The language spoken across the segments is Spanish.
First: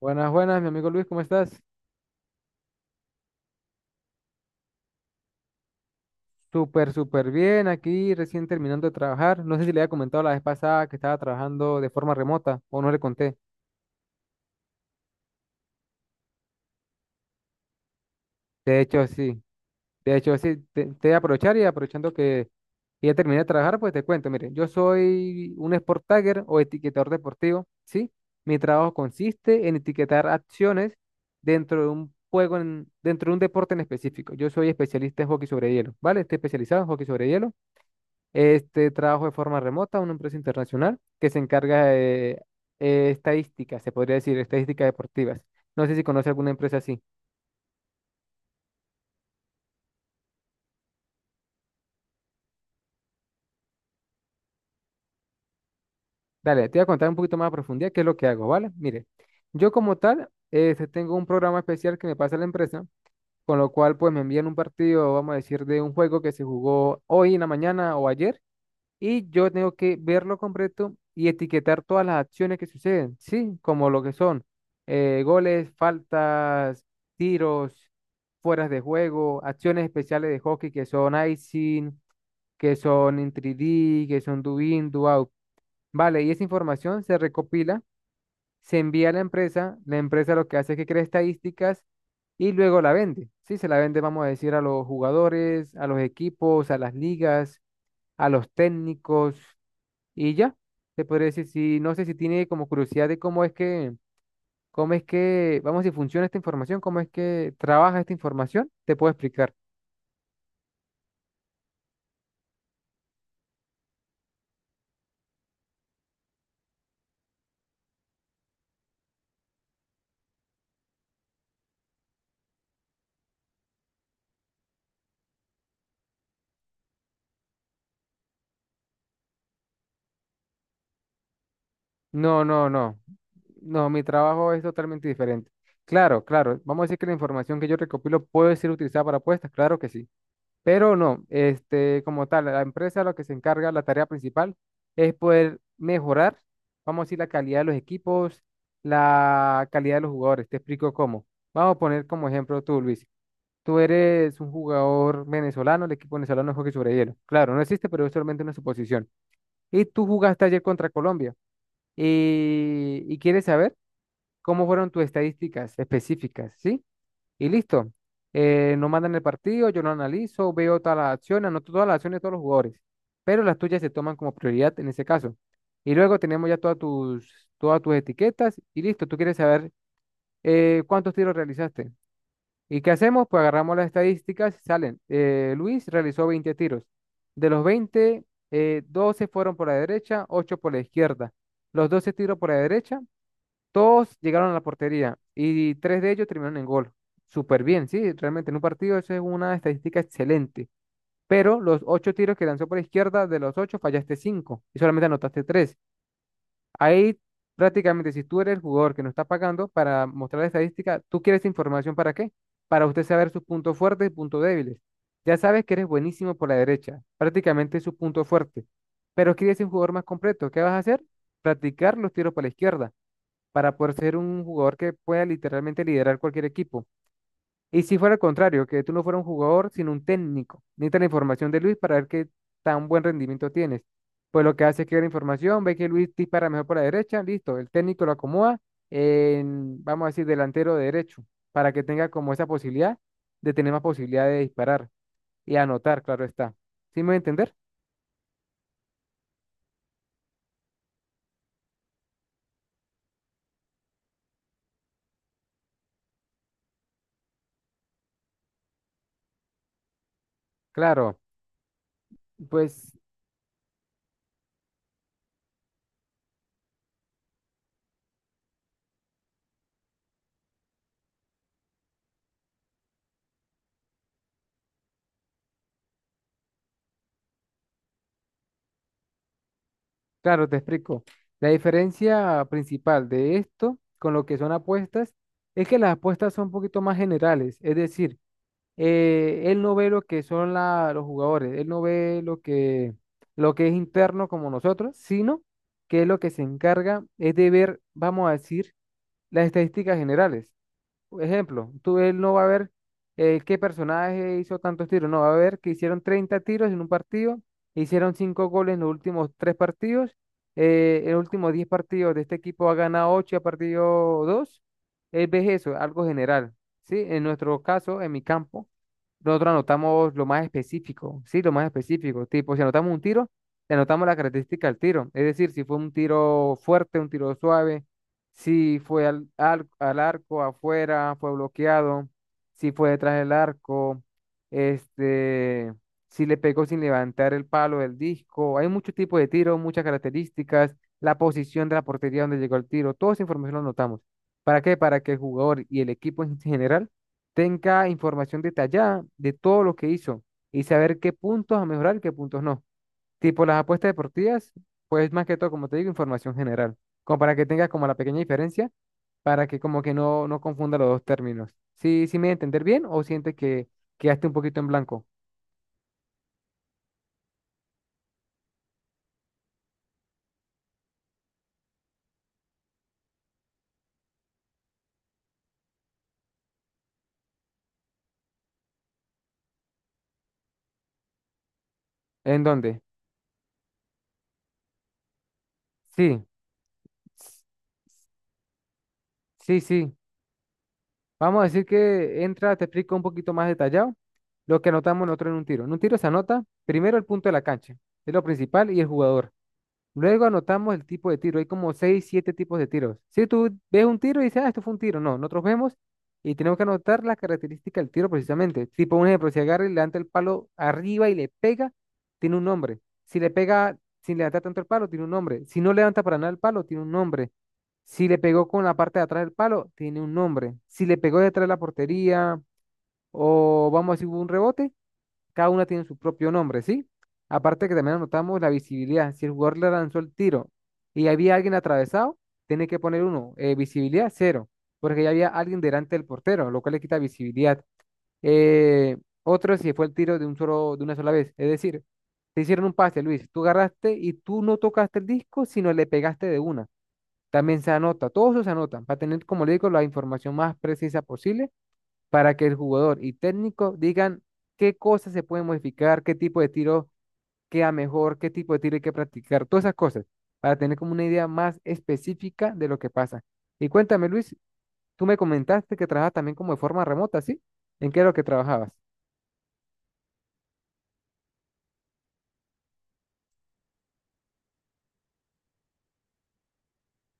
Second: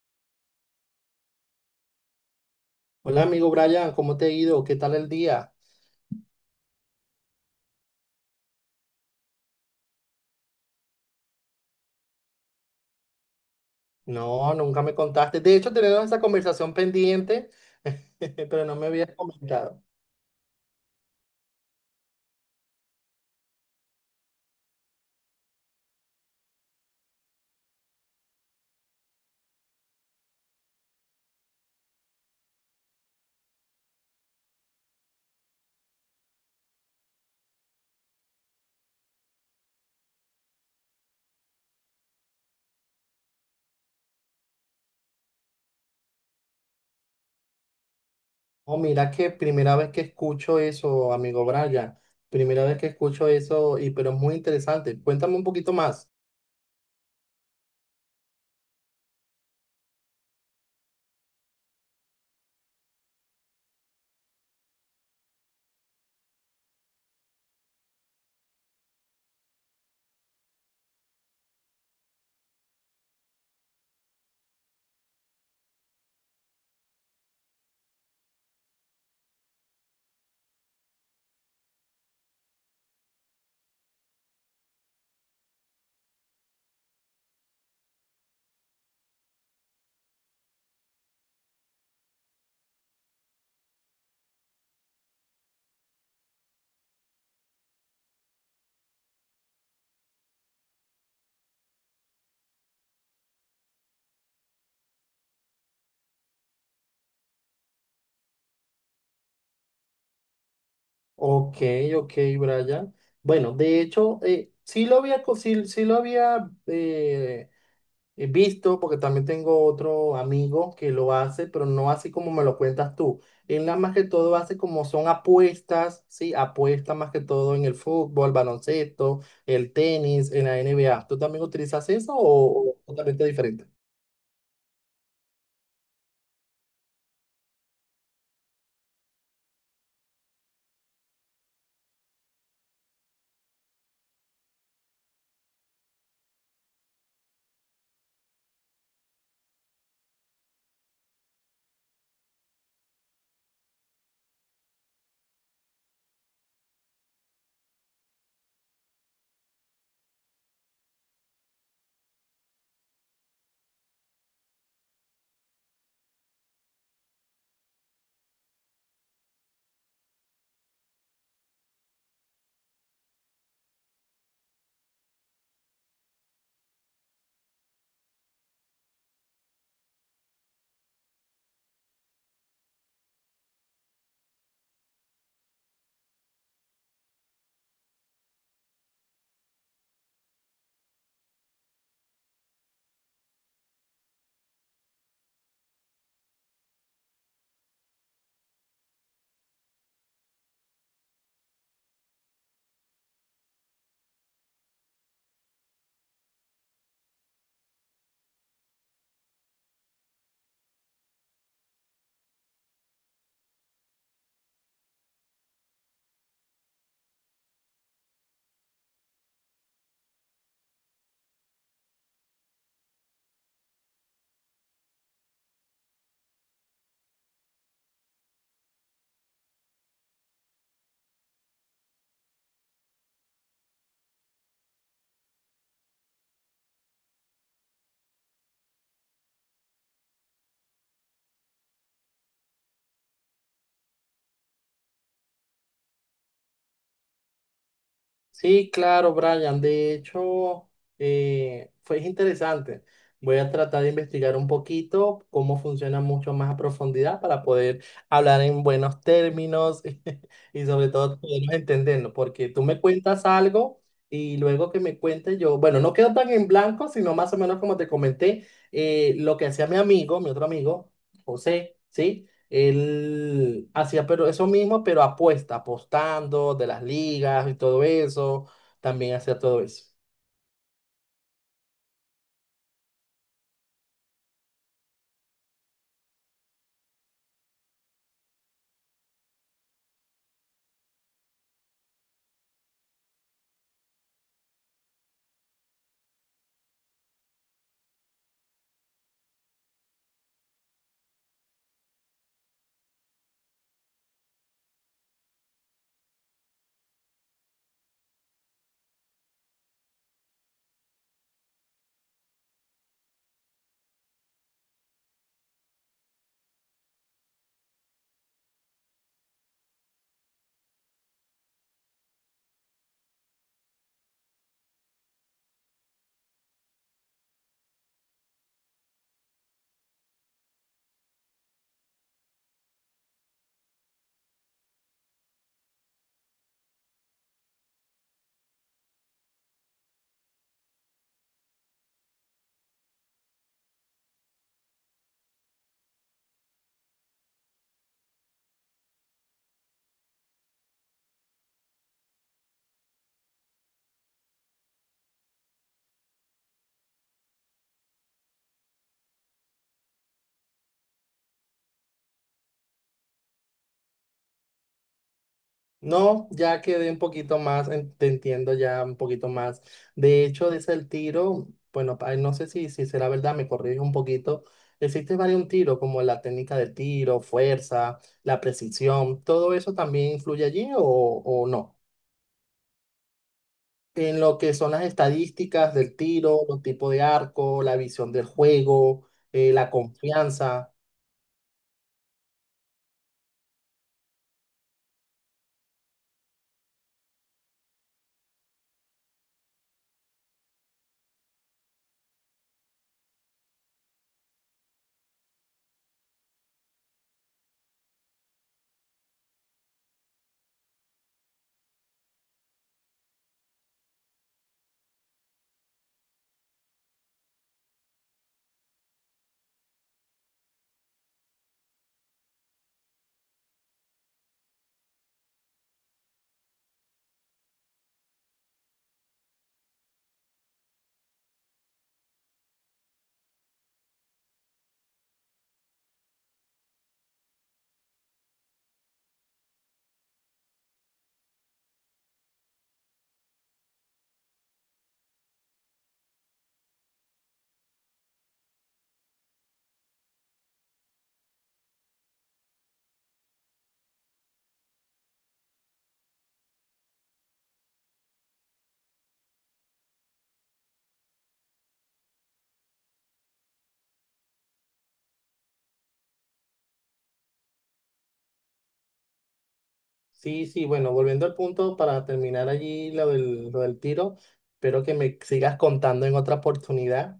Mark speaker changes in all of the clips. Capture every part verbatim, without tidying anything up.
Speaker 1: Buenas, buenas, mi amigo Luis, ¿cómo estás?
Speaker 2: Hola amigo Brian, ¿cómo te ha ido? ¿Qué tal el día?
Speaker 1: Súper, súper bien, aquí recién terminando de trabajar. No sé si le había comentado la vez pasada que estaba trabajando de forma remota o no le conté.
Speaker 2: No, nunca me contaste. De hecho, tenemos esa conversación pendiente, pero no
Speaker 1: De
Speaker 2: me
Speaker 1: hecho,
Speaker 2: habías
Speaker 1: sí,
Speaker 2: comentado.
Speaker 1: de hecho, sí, te, te voy a aprovechar y aprovechando que que ya terminé de trabajar, pues te cuento, mire, yo soy un sport tagger o etiquetador deportivo, ¿sí? Mi trabajo consiste en etiquetar acciones dentro de un juego, en- dentro de un deporte en específico. Yo soy especialista en hockey sobre hielo, ¿vale? Estoy especializado en hockey sobre hielo. Este trabajo de forma remota a una empresa internacional que se encarga de eh, estadísticas, se podría decir, estadísticas deportivas. No sé si conoce alguna empresa así.
Speaker 2: Oh, mira que primera vez que escucho eso, amigo Brian. Primera vez que escucho eso, y pero es muy interesante. Cuéntame un poquito más.
Speaker 1: Dale, te voy a contar un poquito más a profundidad qué es lo que hago, ¿vale? Mire, yo como tal, este, tengo un programa especial que me pasa la empresa, con lo cual pues me envían un partido, vamos a decir, de un juego que se jugó hoy en la mañana o ayer, y yo tengo que verlo completo y etiquetar todas las acciones que suceden, ¿sí? Como lo que son eh, goles, faltas, tiros, fueras de juego, acciones especiales de hockey que son icing, que son in tres D, que son do in, do out. Vale, y esa información se recopila, se envía a la empresa, la empresa lo que hace es que crea estadísticas y luego la vende, ¿sí? Se la vende, vamos a decir, a los jugadores, a los equipos, a las ligas, a los técnicos. Y ya, te podría decir, si no sé si tiene como curiosidad de cómo es que, cómo es que, vamos, si funciona esta información, cómo es que trabaja esta información, te puedo explicar.
Speaker 2: Ok, ok, Brian. Bueno, de hecho, eh, sí lo había, co- sí, sí lo había eh, he visto, porque también tengo otro amigo que lo hace, pero no así como me lo cuentas tú. Él nada más que todo hace como son apuestas, ¿sí? Apuestas más que todo en el fútbol, baloncesto, el tenis, en la N B A. ¿Tú también utilizas eso
Speaker 1: No,
Speaker 2: o
Speaker 1: no,
Speaker 2: o
Speaker 1: no.
Speaker 2: totalmente diferente?
Speaker 1: No, mi trabajo es totalmente diferente. Claro, claro. Vamos a decir que la información que yo recopilo puede ser utilizada para apuestas, claro que sí. Pero no, este, como tal, la empresa lo que se encarga, la tarea principal es poder mejorar, vamos a decir, la calidad de los equipos, la calidad de los jugadores. Te explico cómo. Vamos a poner como ejemplo tú, Luis. Tú eres un jugador venezolano, el equipo venezolano no juega sobre hielo. Claro, no existe, pero es solamente una suposición. Y tú jugaste ayer contra Colombia. Y, y quieres saber cómo fueron tus estadísticas específicas, ¿sí? Y listo. Eh, no mandan el partido, yo lo analizo, veo todas las acciones, anoto todas las acciones de todos los jugadores. Pero las tuyas se toman como prioridad en ese caso. Y luego tenemos ya todas tus, todas tus etiquetas y listo. Tú quieres saber eh, cuántos tiros realizaste. ¿Y qué hacemos? Pues agarramos las estadísticas y salen. eh, Luis realizó veinte tiros. De los veinte, eh, doce fueron por la derecha, ocho por la izquierda. Los doce tiros por la derecha, todos llegaron a la portería y tres de ellos terminaron en gol. Súper bien, sí, realmente en un partido eso es una estadística excelente. Pero los ocho tiros que lanzó por la izquierda, de los ocho fallaste cinco y solamente anotaste tres. Ahí prácticamente, si tú eres el jugador que no está pagando para mostrar la estadística, ¿tú quieres esa información para qué? Para usted saber sus puntos fuertes y puntos débiles. Ya sabes que eres buenísimo por la derecha, prácticamente es su punto fuerte, pero quieres ser un jugador más completo. ¿Qué vas a hacer? Practicar los tiros para la izquierda para poder ser un jugador que pueda literalmente liderar cualquier equipo. Y si fuera al contrario, que tú no fueras un jugador, sino un técnico, necesitas la información de Luis para ver qué tan buen rendimiento tienes. Pues lo que hace es que ve la información, ve que Luis dispara mejor por la derecha, listo, el técnico lo acomoda en, vamos a decir, delantero derecho, para que tenga como esa posibilidad de tener más posibilidad de disparar y anotar, claro está. ¿Sí me voy a entender?
Speaker 2: Sí, claro, Brian. De hecho, eh, fue interesante. Voy a tratar de investigar un poquito cómo funciona mucho más a profundidad para poder hablar en buenos términos y sobre
Speaker 1: Claro,
Speaker 2: todo podernos entendernos, porque tú me
Speaker 1: pues
Speaker 2: cuentas algo y luego que me cuentes yo, bueno, no quedo tan en blanco, sino más o menos como te comenté, eh, lo que hacía mi amigo, mi otro amigo, José, ¿sí? Él hacía pero eso mismo, pero apuesta, apostando de las ligas y todo eso. También hacía todo eso.
Speaker 1: claro, te explico. La diferencia principal de esto con lo que son apuestas es que las apuestas son un poquito más generales, es decir, eh, él no ve lo que son la- los jugadores, él no ve lo que, lo que es interno como nosotros, sino que lo que se encarga es de ver, vamos a decir, las estadísticas generales. Ejemplo, tú él no va a ver eh, qué personaje hizo tantos tiros, no, va a ver que hicieron treinta tiros en un partido, hicieron cinco goles en los últimos tres partidos, eh, en los últimos diez partidos de este equipo ha ganado ocho y ha perdido dos. Él ve eso, algo general, ¿sí? En nuestro caso, en mi campo, nosotros anotamos lo más específico, ¿sí? Lo más específico, tipo, si anotamos un tiro, le anotamos la característica del tiro, es decir, si fue un tiro fuerte, un tiro suave, si fue al, al, al arco afuera, fue bloqueado, si fue detrás del arco, este, si le pegó sin levantar el palo del disco. Hay muchos tipos de tiros, muchas características, la posición de la portería donde llegó el tiro. Toda esa información la anotamos. ¿Para qué? Para que el jugador y el equipo en general tenga información detallada de todo lo que hizo y saber qué puntos a mejorar y qué puntos no. Tipo las apuestas deportivas, pues más que todo, como te digo, información general, como para que tengas como la pequeña diferencia, para que como que no, no confunda los dos términos. ¿Sí, sí me voy a entender bien o sientes que quedaste un poquito en blanco?
Speaker 2: No, ya quedé un poquito más, en- te entiendo ya un poquito más. De hecho, desde el tiro, bueno, pa- no sé si, si será verdad, me corrige un poquito. Existe varios tiros, como la técnica de tiro, fuerza, la precisión, ¿todo eso también influye allí o, o no?
Speaker 1: ¿En dónde?
Speaker 2: En lo que son las estadísticas del
Speaker 1: Sí,
Speaker 2: tiro, los tipos de
Speaker 1: s-
Speaker 2: arco, la visión del juego, eh,
Speaker 1: sí,
Speaker 2: la
Speaker 1: sí.
Speaker 2: confianza.
Speaker 1: Vamos a decir que entra, te explico un poquito más detallado lo que anotamos nosotros en un tiro. En un tiro se anota primero el punto de la cancha, es lo principal, y el jugador. Luego anotamos el tipo de tiro. Hay como seis siete tipos de tiros. Si tú ves un tiro y dices, ah, esto fue un tiro. No, nosotros vemos y tenemos que anotar las características del tiro precisamente. Tipo, un ejemplo, si agarra y levanta el palo arriba y le pega, tiene un nombre. Si le pega sin levantar tanto el palo, tiene un nombre. Si no levanta para nada el palo, tiene un nombre. Si le pegó con la parte de atrás del palo, tiene un nombre. Si le pegó detrás de la portería o vamos a decir hubo un rebote, cada una tiene su propio nombre, ¿sí? Aparte que también anotamos la visibilidad. Si el jugador le lanzó el tiro y había alguien atravesado, tiene que poner uno. eh, visibilidad, cero, porque ya había alguien delante del portero, lo cual le quita visibilidad. Eh, otro si fue el tiro de un solo, de una sola vez. Es decir, te hicieron un pase, Luis. Tú agarraste y tú no tocaste el disco, sino le pegaste de una. También se anota, todos eso se anotan, para tener, como le digo, la información más precisa posible para que el jugador y técnico digan qué cosas se pueden modificar, qué tipo de tiro queda mejor, qué tipo de tiro hay que practicar, todas esas cosas, para tener como una idea más específica de lo que pasa. Y cuéntame, Luis, tú me comentaste que trabajas también como de forma remota, ¿sí? ¿En qué es lo que trabajabas?
Speaker 2: Sí, sí, bueno, volviendo al punto para terminar allí lo del, lo del tiro, espero que me sigas contando en otra oportunidad.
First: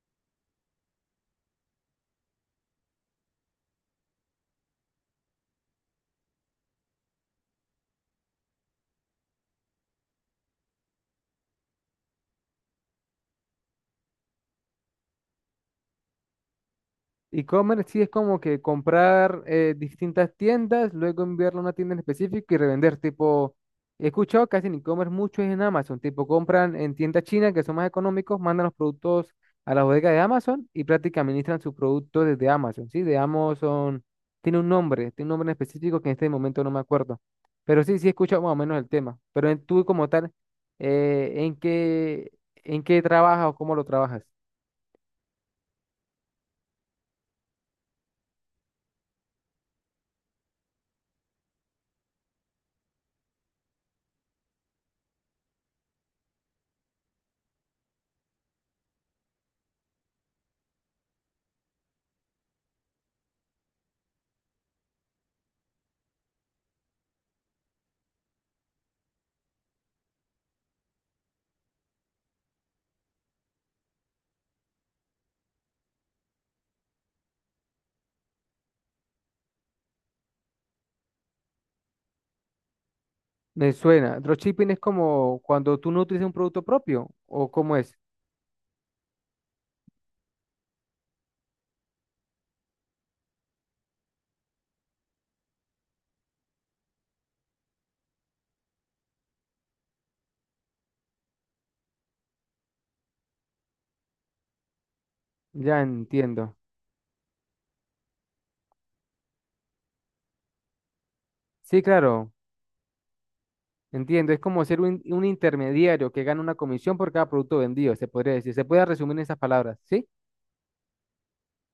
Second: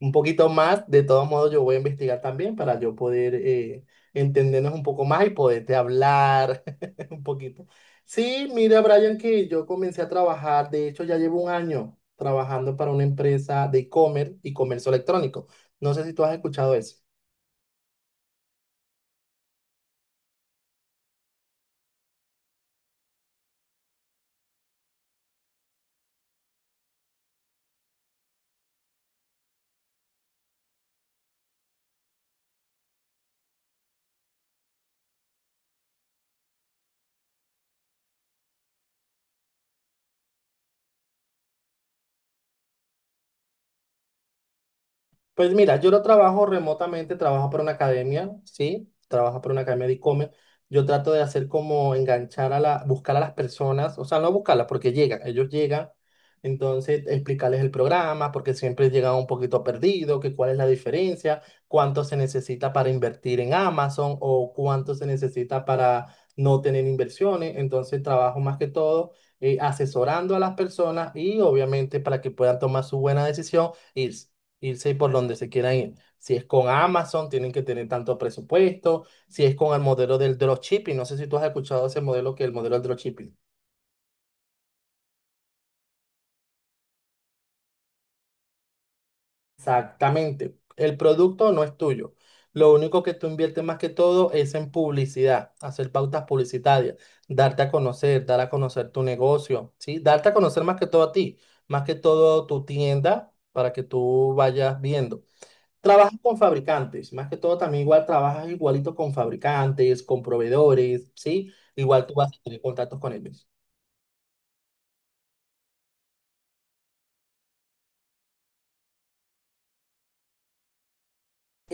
Speaker 2: Un poquito más. De todos modos, yo voy a investigar también para yo poder eh, entendernos un poco más y poderte hablar un poquito. Sí, mira, Brian, que yo comencé a trabajar, de hecho, ya llevo un año trabajando para una empresa de e-commerce y comercio electrónico. No sé si tú has escuchado eso.
Speaker 1: E-commerce sí es como que comprar eh, distintas tiendas, luego enviarlo a una tienda en específico y revender. Tipo, he escuchado casi en e-commerce mucho es en Amazon. Tipo, compran en tiendas chinas que son más económicos, mandan los productos a la bodega de Amazon y prácticamente administran sus productos desde Amazon. Sí, de Amazon tiene un nombre, tiene un nombre en específico que en este momento no me acuerdo. Pero sí, sí he escuchado más o menos el tema. Pero en, tú como tal, eh, ¿en qué, en qué trabajas o cómo lo trabajas?
Speaker 2: Pues mira, yo lo trabajo remotamente, trabajo para una academia, ¿sí? Trabajo para una academia de e-commerce. Yo trato de hacer como enganchar a la, buscar a las personas, o sea, no buscarlas porque llegan, ellos llegan, entonces explicarles el programa, porque siempre llegan un poquito perdido, que cuál es la diferencia, cuánto se necesita para invertir en Amazon o cuánto se necesita para no tener inversiones. Entonces trabajo más que todo eh, asesorando a las personas y obviamente para que puedan tomar su buena decisión. Y irse por donde se quieran ir. Si es con Amazon, tienen que tener tanto presupuesto. Si es con el modelo del dropshipping, no sé si tú has escuchado ese modelo que es el modelo del dropshipping.
Speaker 1: Me suena. Dropshipping es como cuando tú no utilizas un producto propio, ¿o cómo es?
Speaker 2: Exactamente. El producto no es tuyo. Lo único que tú inviertes más que todo es en publicidad, hacer pautas publicitarias, darte a conocer, dar a conocer tu negocio, ¿sí? Darte a conocer más que todo a ti, más que todo tu tienda para que tú vayas viendo.
Speaker 1: Ya
Speaker 2: Trabajas con
Speaker 1: entiendo.
Speaker 2: fabricantes, más que todo también igual trabajas igualito con fabricantes, con proveedores, ¿sí?
Speaker 1: Sí,
Speaker 2: Igual tú vas
Speaker 1: claro,
Speaker 2: a tener contactos con ellos.
Speaker 1: entiendo. Es como ser un, un intermediario que gana una comisión por cada producto vendido, se podría decir. Se puede resumir en esas palabras, ¿sí?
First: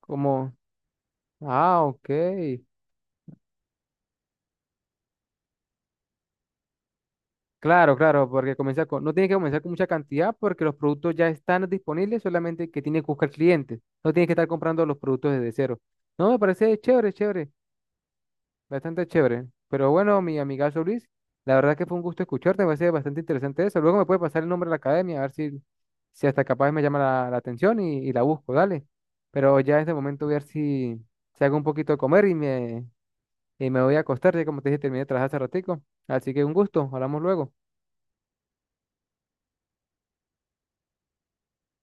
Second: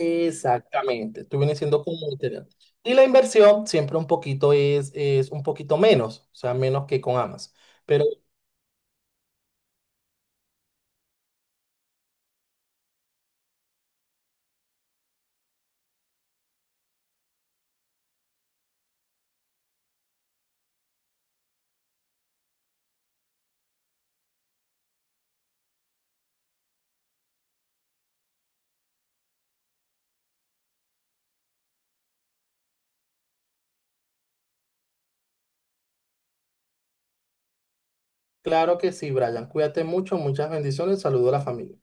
Speaker 1: Como,
Speaker 2: tú vienes siendo
Speaker 1: ah,
Speaker 2: como
Speaker 1: ok.
Speaker 2: material. Y la inversión siempre un poquito es, es un poquito menos, o sea, menos que con Amas.
Speaker 1: Claro,
Speaker 2: Pero
Speaker 1: claro, porque comienza con, no tiene que comenzar con mucha cantidad porque los productos ya están disponibles, solamente que tiene que buscar clientes. No tiene que estar comprando los productos desde cero. No, me parece chévere, chévere. Bastante chévere. Pero bueno, mi amigazo Luis, la verdad que fue un gusto escucharte, me parece bastante interesante eso. Luego me puede pasar el nombre de la academia, a ver si, si hasta capaz me llama la, la atención y, y la busco, dale. Pero ya en este momento voy a ver si, si hago un poquito de comer y me, y me voy a acostar, ya como te dije, terminé de trabajar hace ratico. Así que un gusto, hablamos luego.
Speaker 2: claro que sí, Brian, cuídate mucho, muchas bendiciones, saludo a la familia.